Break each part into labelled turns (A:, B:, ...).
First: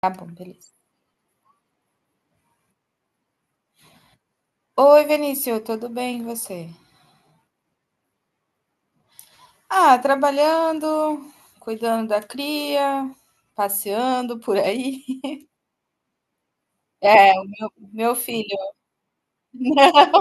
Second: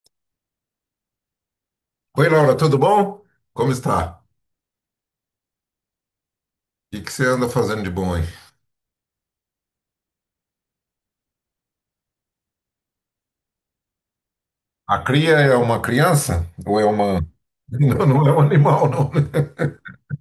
A: Tá bom, beleza.
B: Oi, Laura, tudo bom? Como está? O
A: Oi, Vinícius, tudo bem e você?
B: que que você anda fazendo de bom aí?
A: Ah, trabalhando, cuidando da cria, passeando por
B: A
A: aí.
B: cria é uma criança? Ou é uma...
A: É,
B: Não,
A: meu
B: não é um
A: filho.
B: animal, não.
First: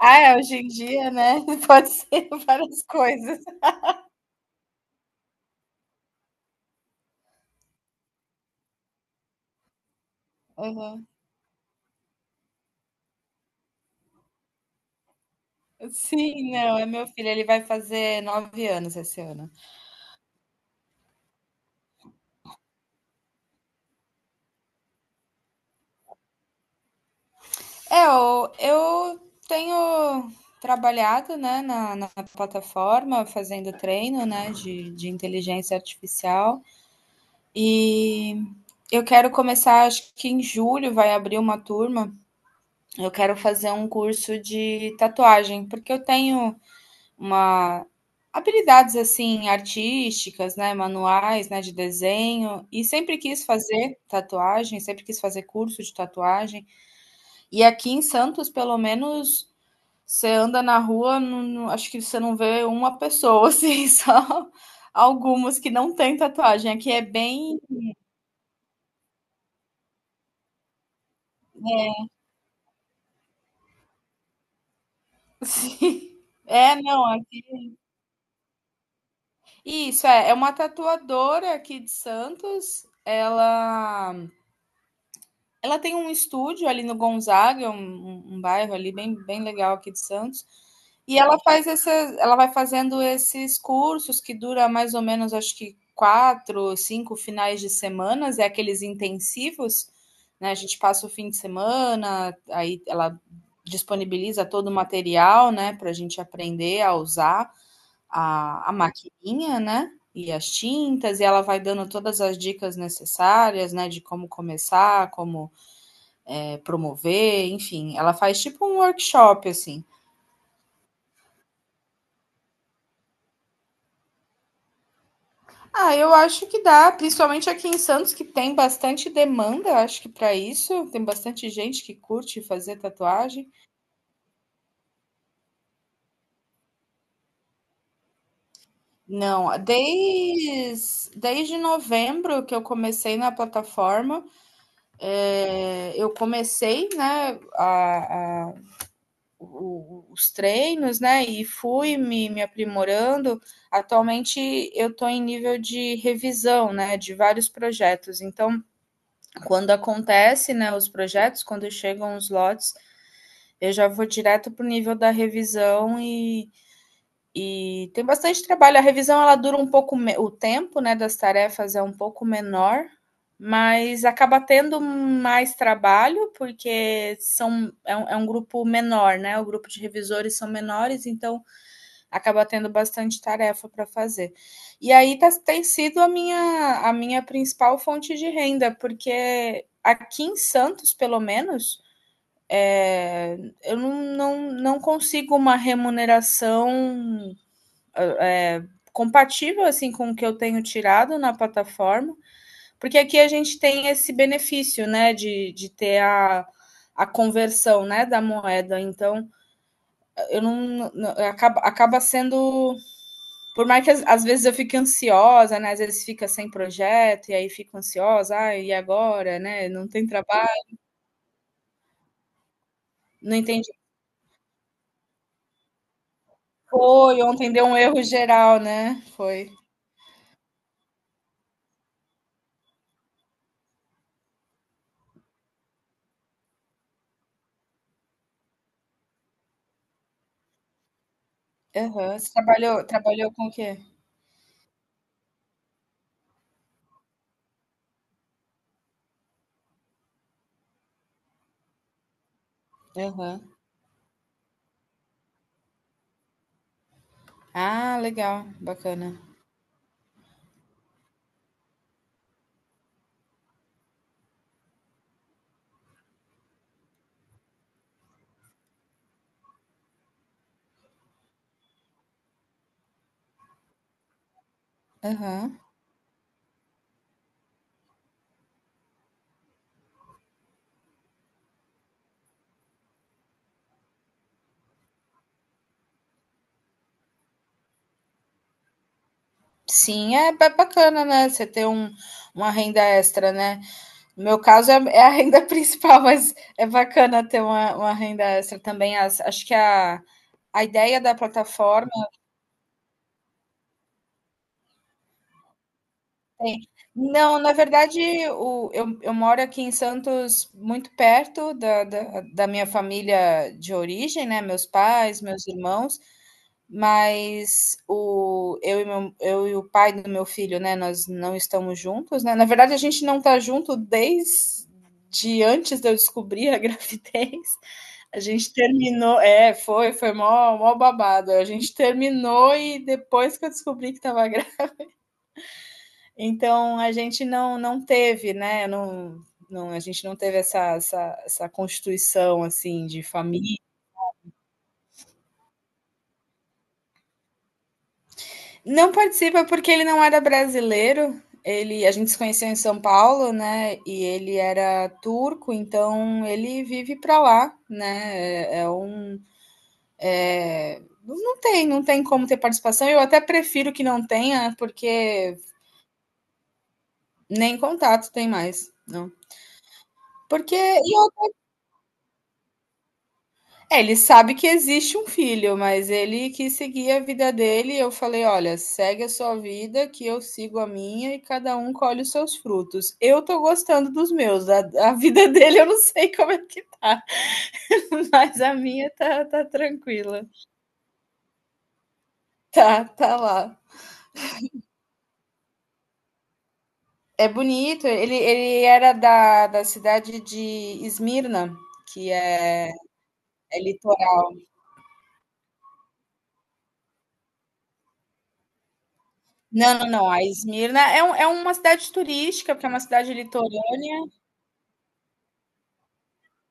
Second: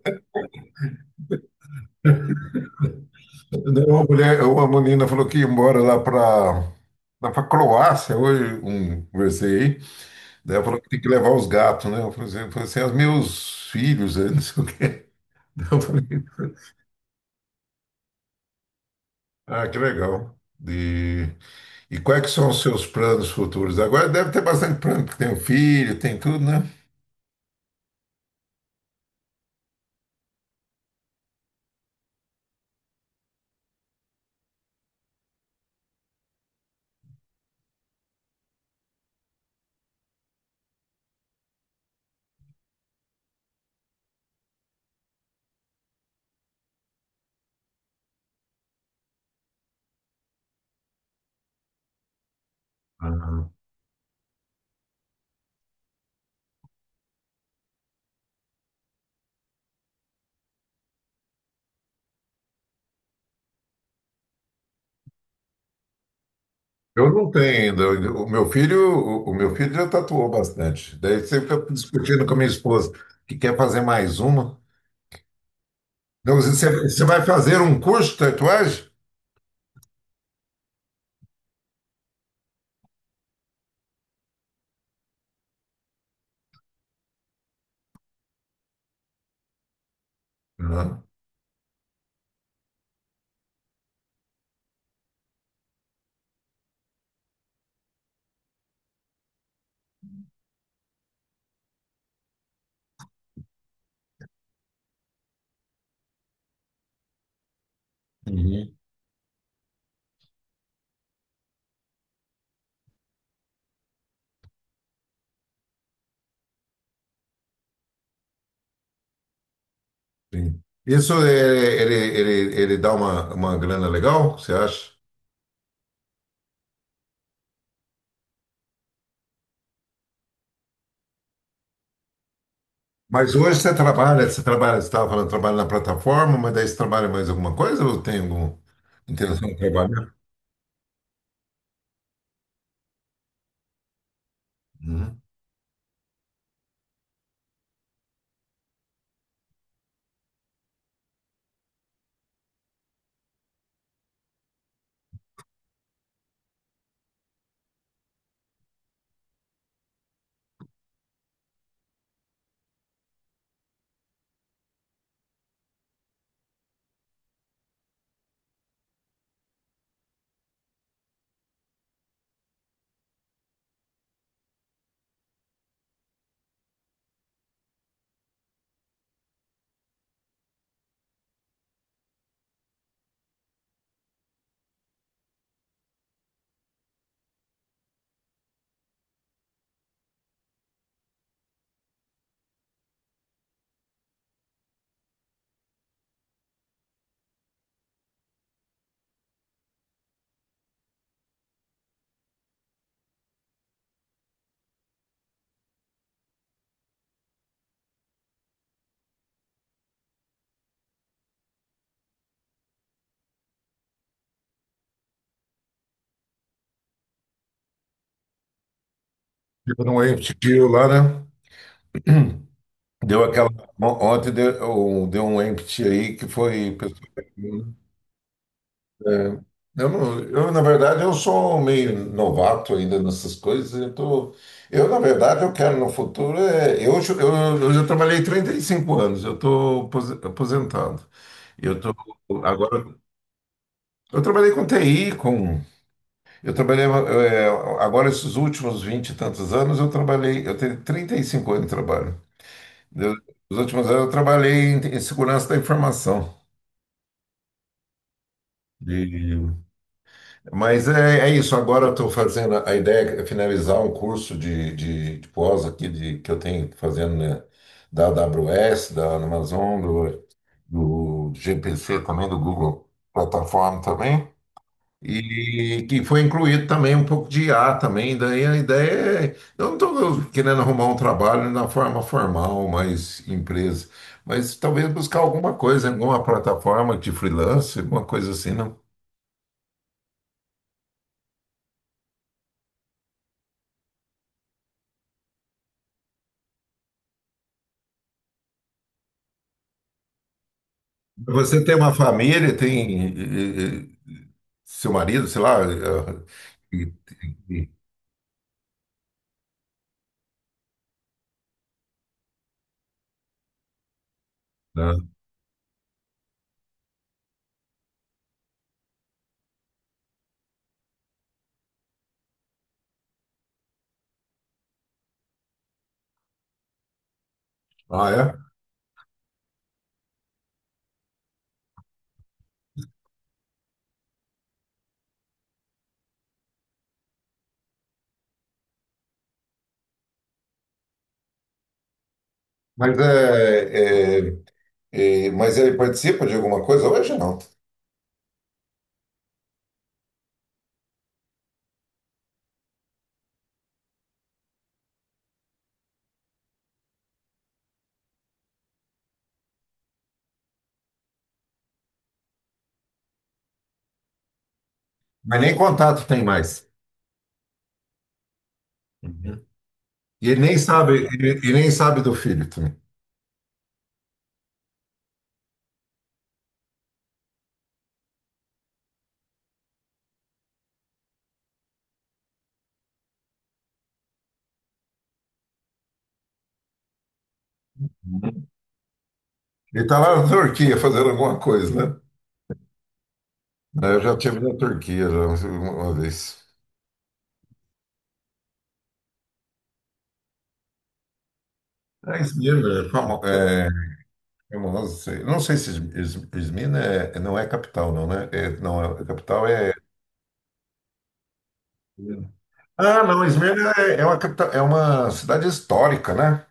A: Ah, é, hoje em dia, né, pode ser várias coisas.
B: Daí uma mulher, é uma menina falou que ia embora lá para lá para Croácia, hoje um, conversei aí. Daí ela falou que tem
A: Aham.
B: que levar os gatos, né? Eu falei assim, "Ah, os meus filhos, aí, não sei o quê." Daí eu falei,
A: Sim, não, é meu filho, ele vai fazer 9 anos esse ano.
B: ah, que legal. E, e quais que são os seus planos futuros? Agora deve ter bastante plano, porque tem um filho, tem tudo, né?
A: Eu tenho trabalhado, né, na plataforma, fazendo treino, né, de inteligência artificial. E eu quero começar, acho que em julho vai abrir uma turma. Eu quero fazer um curso de tatuagem, porque eu tenho uma habilidades assim artísticas, né, manuais, né, de desenho e sempre quis fazer tatuagem, sempre quis fazer curso de tatuagem. E aqui em Santos, pelo menos, você anda na rua, acho que você não vê uma pessoa assim, só algumas que não têm tatuagem. Aqui é
B: Eu não
A: bem
B: tenho ainda. O meu filho, o meu filho já tatuou bastante. Daí você fica discutindo com a minha esposa que quer fazer mais uma.
A: Sim.
B: Então, você,
A: É,
B: você
A: não. é-
B: vai fazer um curso de tatuagem?
A: Isso é uma tatuadora aqui de Santos. Ela tem um estúdio ali no Gonzaga, um, um bairro ali bem, bem legal aqui de Santos.
B: Não.
A: E ela faz essas, ela vai fazendo esses cursos que dura mais ou menos, acho que quatro, cinco finais de semanas, é aqueles intensivos, né? A gente passa o fim de semana, aí ela disponibiliza todo o material, né, para a gente aprender a usar. A
B: Uhum.
A: maquininha, né, e as tintas, e ela vai dando todas as dicas necessárias, né, de como começar, como, promover, enfim, ela faz tipo um workshop, assim.
B: Sim. Ele, ele, ele dá uma grana legal, você acha?
A: Ah, eu acho que dá, principalmente aqui em Santos, que tem bastante demanda, eu acho que para isso, tem bastante gente que curte fazer
B: Mas
A: tatuagem.
B: hoje você trabalha, você trabalha, você estava falando, trabalha na plataforma, mas daí você trabalha mais alguma coisa ou tem alguma intenção
A: Não,
B: de trabalhar?
A: desde novembro que eu comecei na plataforma,
B: Uhum.
A: eu comecei, né, os treinos, né? E fui me aprimorando. Atualmente eu estou em nível de revisão, né? De vários projetos. Então, quando acontece, né? Os projetos, quando chegam os lotes, eu já vou direto para o nível da revisão e tem bastante trabalho. A revisão ela dura um pouco o tempo, né, das tarefas é um pouco menor, mas acaba tendo mais trabalho porque são é um grupo menor, né? O grupo de revisores são menores, então acaba tendo bastante tarefa para fazer. E aí tá, tem sido a minha principal fonte de renda, porque aqui em Santos, pelo menos, é, eu não consigo uma remuneração compatível assim com o que eu tenho tirado na plataforma, porque aqui a gente tem esse benefício, né, de ter a conversão, né, da moeda. Então, eu não acaba sendo por mais que às vezes eu fique ansiosa, né? Às vezes fica sem projeto e aí fico ansiosa, ah, e agora, né?
B: Tipo,
A: Não
B: não
A: tem
B: é
A: trabalho,
B: lá, né? Deu
A: não
B: aquela...
A: entendi.
B: Ontem deu, deu um empty aí que foi.
A: Foi, ontem deu um erro geral, né?
B: É,
A: Foi.
B: eu, não- eu, na verdade, eu sou meio novato ainda nessas coisas. Na verdade, eu quero no futuro. É, eu já trabalhei 35 anos, eu estou aposentado. Eu tô,
A: Aham.
B: agora,
A: Trabalhou com o quê?
B: eu trabalhei com TI, com, eu trabalhei, é, agora esses últimos 20 e tantos anos, eu trabalhei, eu tenho 35 anos de trabalho. Eu-
A: Aham.
B: Nos últimos anos eu trabalhei em, em segurança da informação.
A: Ah, legal, bacana.
B: E- mas é, é isso. Agora eu estou fazendo. A ideia é finalizar um curso de pós aqui de, que eu tenho fazendo, né, da AWS, da Amazon, do, do GPC também, do Google Plataforma também.
A: Aham.
B: E que foi incluído também um pouco de I a também. Daí a ideia é, eu não estou querendo arrumar um trabalho na forma formal, mais empresa, mas talvez buscar alguma coisa, alguma plataforma de freelance, alguma coisa assim, não.
A: Sim, é bacana, né? Você ter um, uma renda extra, né? No meu caso é, é a renda principal, mas é bacana ter uma renda extra também. Acho que a ideia da
B: Você tem
A: plataforma.
B: uma família, tem eh, seu marido, sei lá,
A: Tem.
B: e-
A: Não, na
B: e-
A: verdade, eu moro aqui em Santos, muito perto da, da minha família de origem, né? Meus
B: né?
A: pais, meus irmãos, mas o, eu, e meu, eu e o pai do meu filho, né? Nós não estamos juntos, né? Na verdade, a gente não está junto desde antes de eu descobrir a gravidez.
B: Ah,
A: A
B: é?
A: gente terminou, é, foi mó babado. A gente terminou e depois que eu descobri que estava então a gente não teve, né? Não, a gente não teve essa, essa constituição assim
B: Mas
A: de família.
B: mas ele participa de alguma coisa hoje? Não.
A: Não participa porque ele não era brasileiro. Ele, a gente se conheceu em São Paulo, né? E ele era turco, então ele vive para lá, né? É não tem, não tem como ter participação. Eu até prefiro que não tenha, porque
B: Mas nem contato tem mais.
A: nem contato tem mais, não.
B: E ele nem
A: Porque
B: sabe,
A: e
B: ele nem sabe do filho também.
A: É, ele sabe que existe um filho, mas ele quis seguir a vida dele. E eu falei: olha, segue a sua vida, que eu sigo a minha e cada um colhe os seus frutos. Eu tô gostando dos meus, a vida dele eu não sei como é que tá, mas a minha tá
B: Ele está lá
A: tranquila.
B: na Turquia fazendo alguma coisa, né?
A: Tá, tá lá.
B: É, eu já tive na Turquia já uma vez.
A: É bonito, ele era da, da cidade de Esmirna, que
B: Izmir,
A: é,
B: é, famo-
A: é
B: é,
A: litoral.
B: famoso, sei. Não sei se Izmir não é capital, não, né? É, não, a capital é...
A: Não. A Esmirna é, é uma cidade turística, porque é uma
B: Ah,
A: cidade
B: não, Izmir é,
A: litorânea.
B: é uma capital, é uma cidade histórica, né?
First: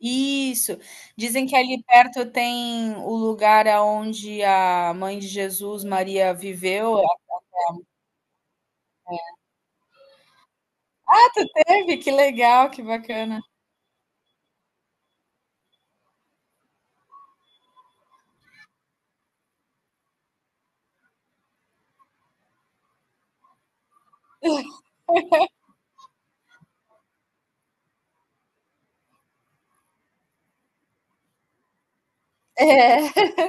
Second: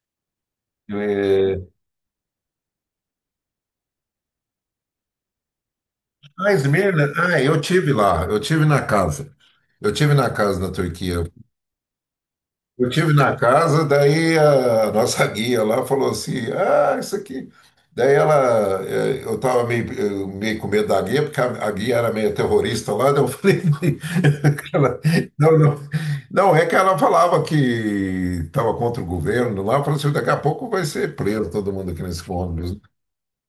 A: Isso. Dizem que
B: É,
A: ali perto tem o lugar aonde a mãe de Jesus, Maria,
B: ah, Izmir,
A: viveu.
B: ah, eu tive lá, eu tive na casa. Eu tive na casa na Turquia.
A: Teve? Que legal, que
B: Eu tive na
A: bacana.
B: casa, daí a nossa guia lá falou assim, ah, isso aqui. Daí ela, eu estava meio, eu meio com medo da guia, porque a guia era meio terrorista lá, daí eu falei, ela, não, não. Não, é que ela falava que estava contra o governo lá, falou assim, daqui a pouco vai ser preso todo mundo aqui nesse
A: É,
B: ônibus.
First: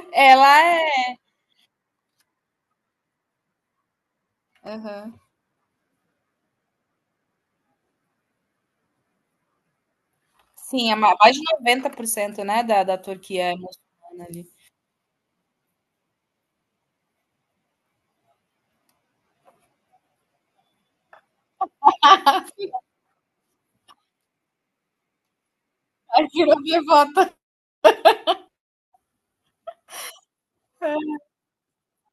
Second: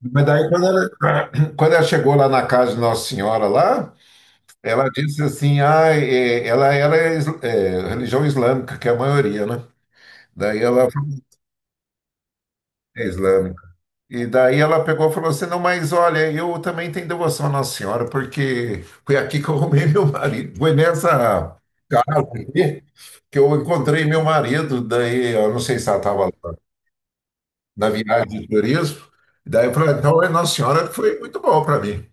B: Mas daí
A: ela
B: quando
A: é
B: ela, quando ela chegou lá na casa de Nossa Senhora lá, ela
A: Aham.
B: disse assim, ah, eh, ela era is- eh, religião islâmica, que é a maioria, né? Daí ela
A: Sim, é
B: falou
A: ma mais de 90%, né, da
B: é
A: Turquia é
B: islâmica. E
A: muçulmana ali.
B: daí ela pegou e falou assim: "Não, mas olha, eu também tenho devoção à Nossa Senhora, porque foi aqui que eu arrumei meu marido. Foi nessa casa aqui que eu encontrei meu marido." Daí eu não sei se ela
A: Aí
B: estava lá
A: virou devota.
B: na viagem de turismo. Daí eu falei: "Então, é, Nossa Senhora foi muito bom para mim.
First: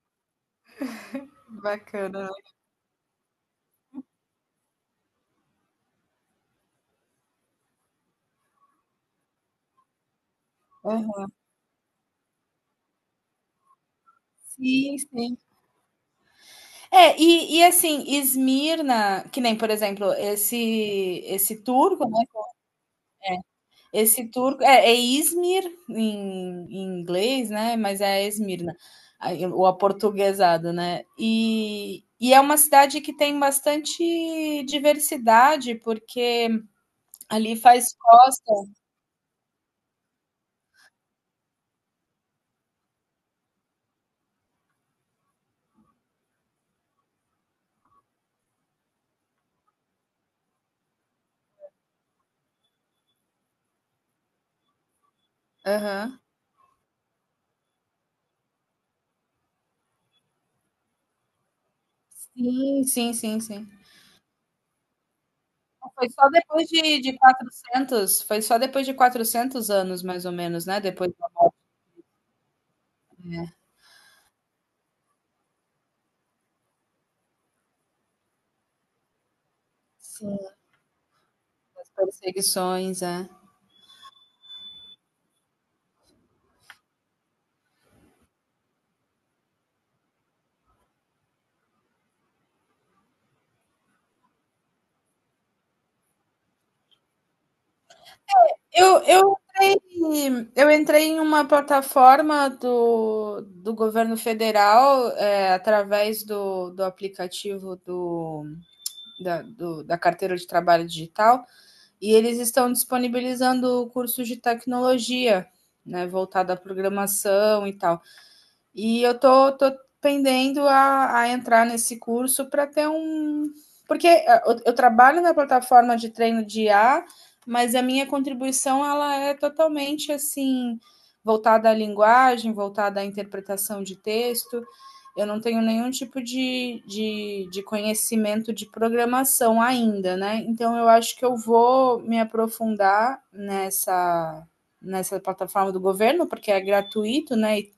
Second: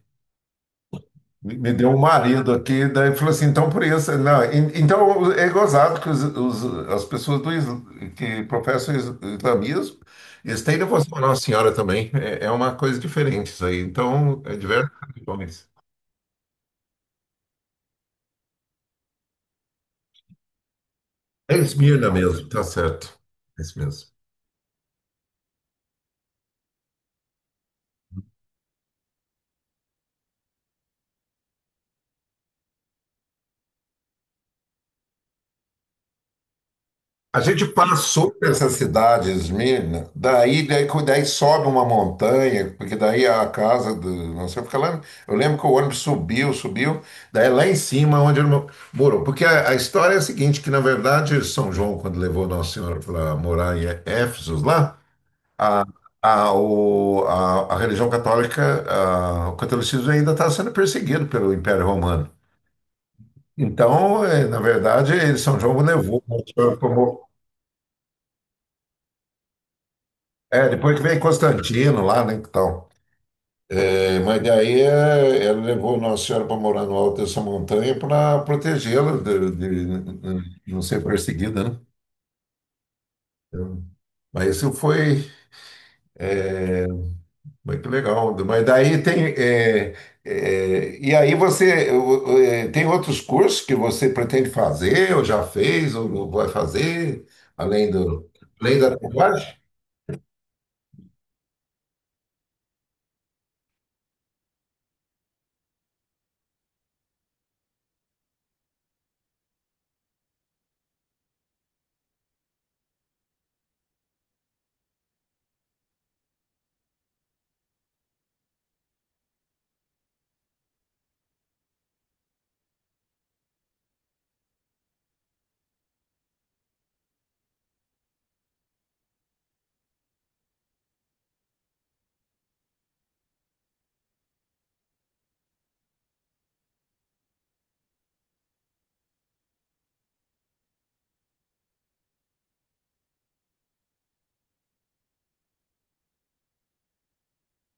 B: Me me deu um
A: Bacana, né?
B: marido aqui", daí falou assim, "então por isso". Não, então é gozado que as pessoas do, que professam islamismo, eles têm devoção à
A: Aham.
B: Nossa Senhora também, é, é uma coisa diferente isso aí, então é diversas
A: Sim, sim.
B: religiões.
A: É, e assim, Esmirna, que nem, por exemplo, esse
B: É
A: esse turco,
B: Esmirna
A: né.
B: mesmo, tá certo, é isso mesmo.
A: Esse turco é, é Izmir em, em inglês, né? Mas é Esmirna, o aportuguesado, né? E é uma cidade que tem bastante diversidade, porque
B: A
A: ali
B: gente
A: faz
B: passou por essa
A: costa.
B: cidade, Esmirna, daí sobe uma montanha, porque daí a casa do... Não sei, fica lá. Eu lembro que o ônibus subiu, subiu, daí lá em cima onde ele morou. Porque a história é a seguinte: que na verdade, São João, quando levou Nossa Senhora para morar em Éfeso, lá, a,
A: Aham.
B: a religião católica, o catolicismo ainda está sendo perseguido pelo Império Romano.
A: Sim.
B: Então, na verdade, São João levou...
A: Foi só depois de 400 anos, mais ou menos,
B: É,
A: né?
B: depois que
A: Depois,
B: veio Constantino lá, né, então...
A: é,
B: É, mas daí é, ela levou Nossa Senhora para morar no alto dessa montanha para protegê-la
A: sim,
B: de não ser perseguida, né?
A: as perseguições, é.
B: Então, mas isso foi é, muito legal. Mas daí tem e aí você tem outros cursos que você pretende fazer ou já fez ou vai fazer além do além da tatuagem?
A: Eu entrei em uma plataforma do, do governo federal, é, através do aplicativo da carteira de trabalho digital, e eles estão disponibilizando cursos de tecnologia, né, voltado à programação e tal. E eu tô pendendo a entrar nesse curso para ter um. Porque eu trabalho na plataforma de treino de I a, mas a minha contribuição ela é totalmente assim voltada à linguagem, voltada à interpretação de texto. Eu não tenho nenhum tipo de, conhecimento de programação ainda, né? Então eu acho que eu vou me aprofundar nessa, nessa plataforma do governo, porque é gratuito, né? E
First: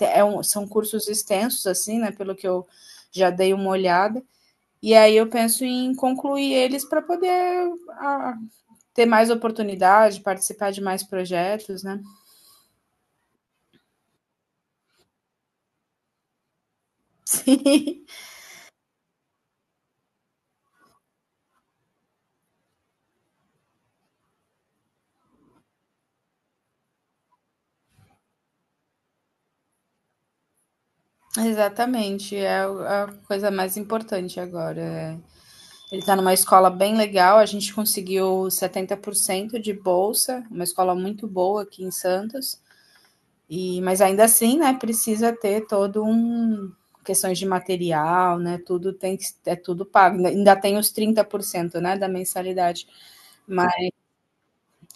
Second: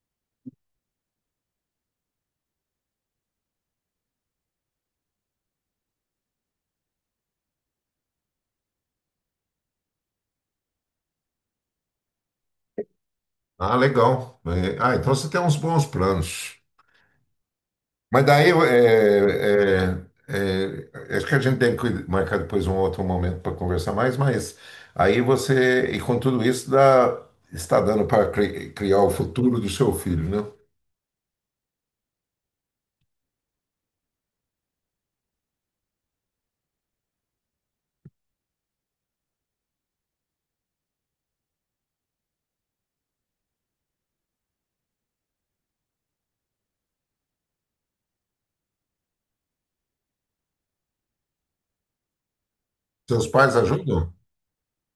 A: é um, são cursos extensos, assim, né? Pelo que eu já dei uma olhada. E aí eu penso em concluir eles para poder ah, ter mais oportunidade, participar de mais projetos, né?
B: Ah, legal. É, ah, então você tem uns bons planos.
A: Sim,
B: Mas daí acho que a gente tem que marcar depois um outro momento para conversar mais, mas aí você, e com tudo isso, dá, está dando para criar o futuro do seu filho, né?
A: exatamente. É a coisa mais importante agora. É. Ele está numa escola bem legal, a gente conseguiu 70% de bolsa, uma escola muito boa aqui em Santos. E, mas ainda assim, né, precisa ter todo um questões de material, né? Tudo tem que é tudo pago. Ainda tem os 30%, né, da mensalidade,
B: Seus pais
A: mas
B: ajudam?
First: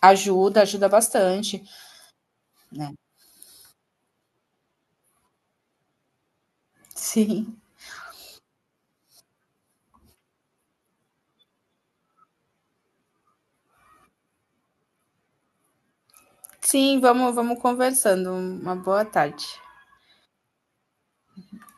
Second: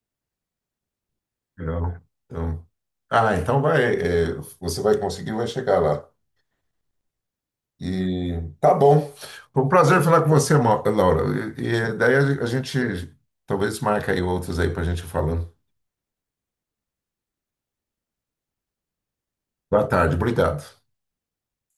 A: ajuda, ajuda bastante,
B: Legal. Então,
A: né?
B: ah, então vai, é, você vai conseguir, vai chegar lá.
A: Sim.
B: E tá bom. Foi um prazer falar com você, Laura. E, e daí a gente talvez marque aí outros aí para a gente ir falando.
A: Sim, vamos conversando. Uma boa tarde.
B: Boa tarde, obrigado.